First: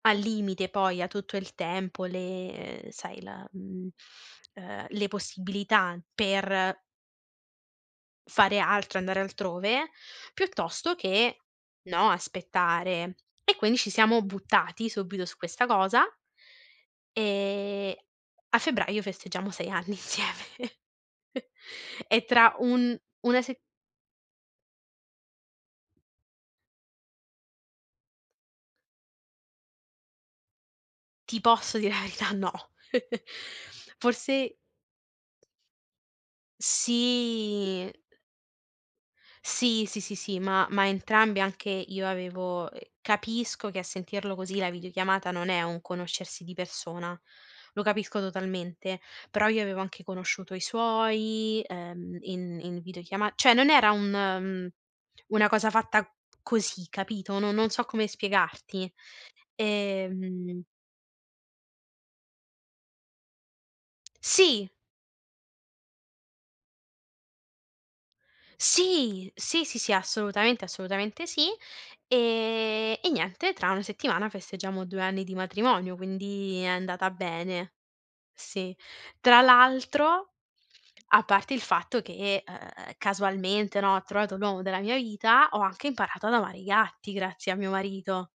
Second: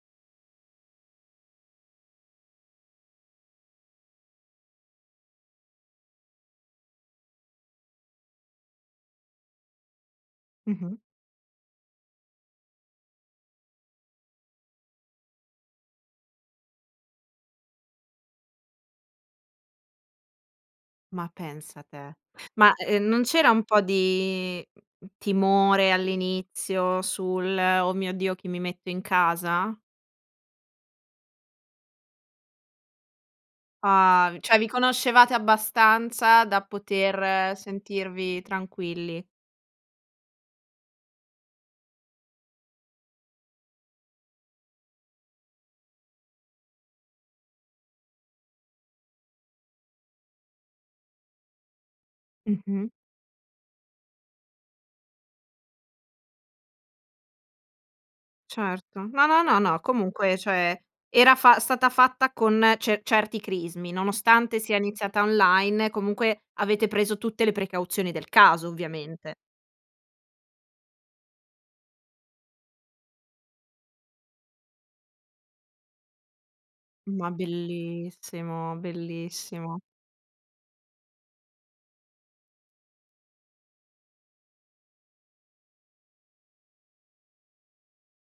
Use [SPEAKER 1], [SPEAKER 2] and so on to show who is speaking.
[SPEAKER 1] Al limite poi ha tutto il tempo, le ehm sai, la mhmm, ehm, le possibilità per fare altro, andare altrove, piuttosto
[SPEAKER 2] Mh-mh.
[SPEAKER 1] che, no, aspettare. E quindi ci siamo buttati subito su questa cosa e a febbraio festeggiamo 6 anni insieme
[SPEAKER 2] Ma pensa te.
[SPEAKER 1] E tra
[SPEAKER 2] Ma
[SPEAKER 1] un
[SPEAKER 2] ehm, mhmm, non
[SPEAKER 1] una
[SPEAKER 2] c'era
[SPEAKER 1] se
[SPEAKER 2] un po' di, mhmm, mhmm, timore all'inizio sul: "Oh mio Dio chi mi metto in casa?"
[SPEAKER 1] Ti posso dire la verità? No.
[SPEAKER 2] Ah!
[SPEAKER 1] Forse
[SPEAKER 2] Cioè vi conoscevate abbastanza da poter
[SPEAKER 1] Sì.
[SPEAKER 2] sentirvi tranquilli.
[SPEAKER 1] Sì. Sì, sì, sì, ma ma entrambi. Anche io avevo ehm, capisco che a sentirlo così la videochiamata non è un conoscersi di persona, lo capisco totalmente, però io avevo anche conosciuto i suoi, ehm, in in
[SPEAKER 2] Mh-mh.
[SPEAKER 1] videochiama cioè non era un mhmm, una cosa fatta così capito? No non so come spiegarti.
[SPEAKER 2] Certo, no, no, no, no, comunque
[SPEAKER 1] Ehm
[SPEAKER 2] cioè era fa stata fatta con ce certi crismi, nonostante
[SPEAKER 1] Sì!
[SPEAKER 2] sia iniziata online comunque avete preso tutte le precauzioni del caso
[SPEAKER 1] Sì!
[SPEAKER 2] ovviamente.
[SPEAKER 1] Sì, sì, sì, assolutamente assolutamente sì. Ehm, e niente, tra una settimana festeggiamo 2 anni di matrimonio, quindi è andata
[SPEAKER 2] Ma
[SPEAKER 1] bene. Sì,
[SPEAKER 2] bellissimo,
[SPEAKER 1] tra
[SPEAKER 2] bellissimo.
[SPEAKER 1] l'altro, a parte il fatto che, ehm, casualmente, no, ho trovato l'uomo della mia vita, ho anche imparato ad amare i gatti grazie a mio marito.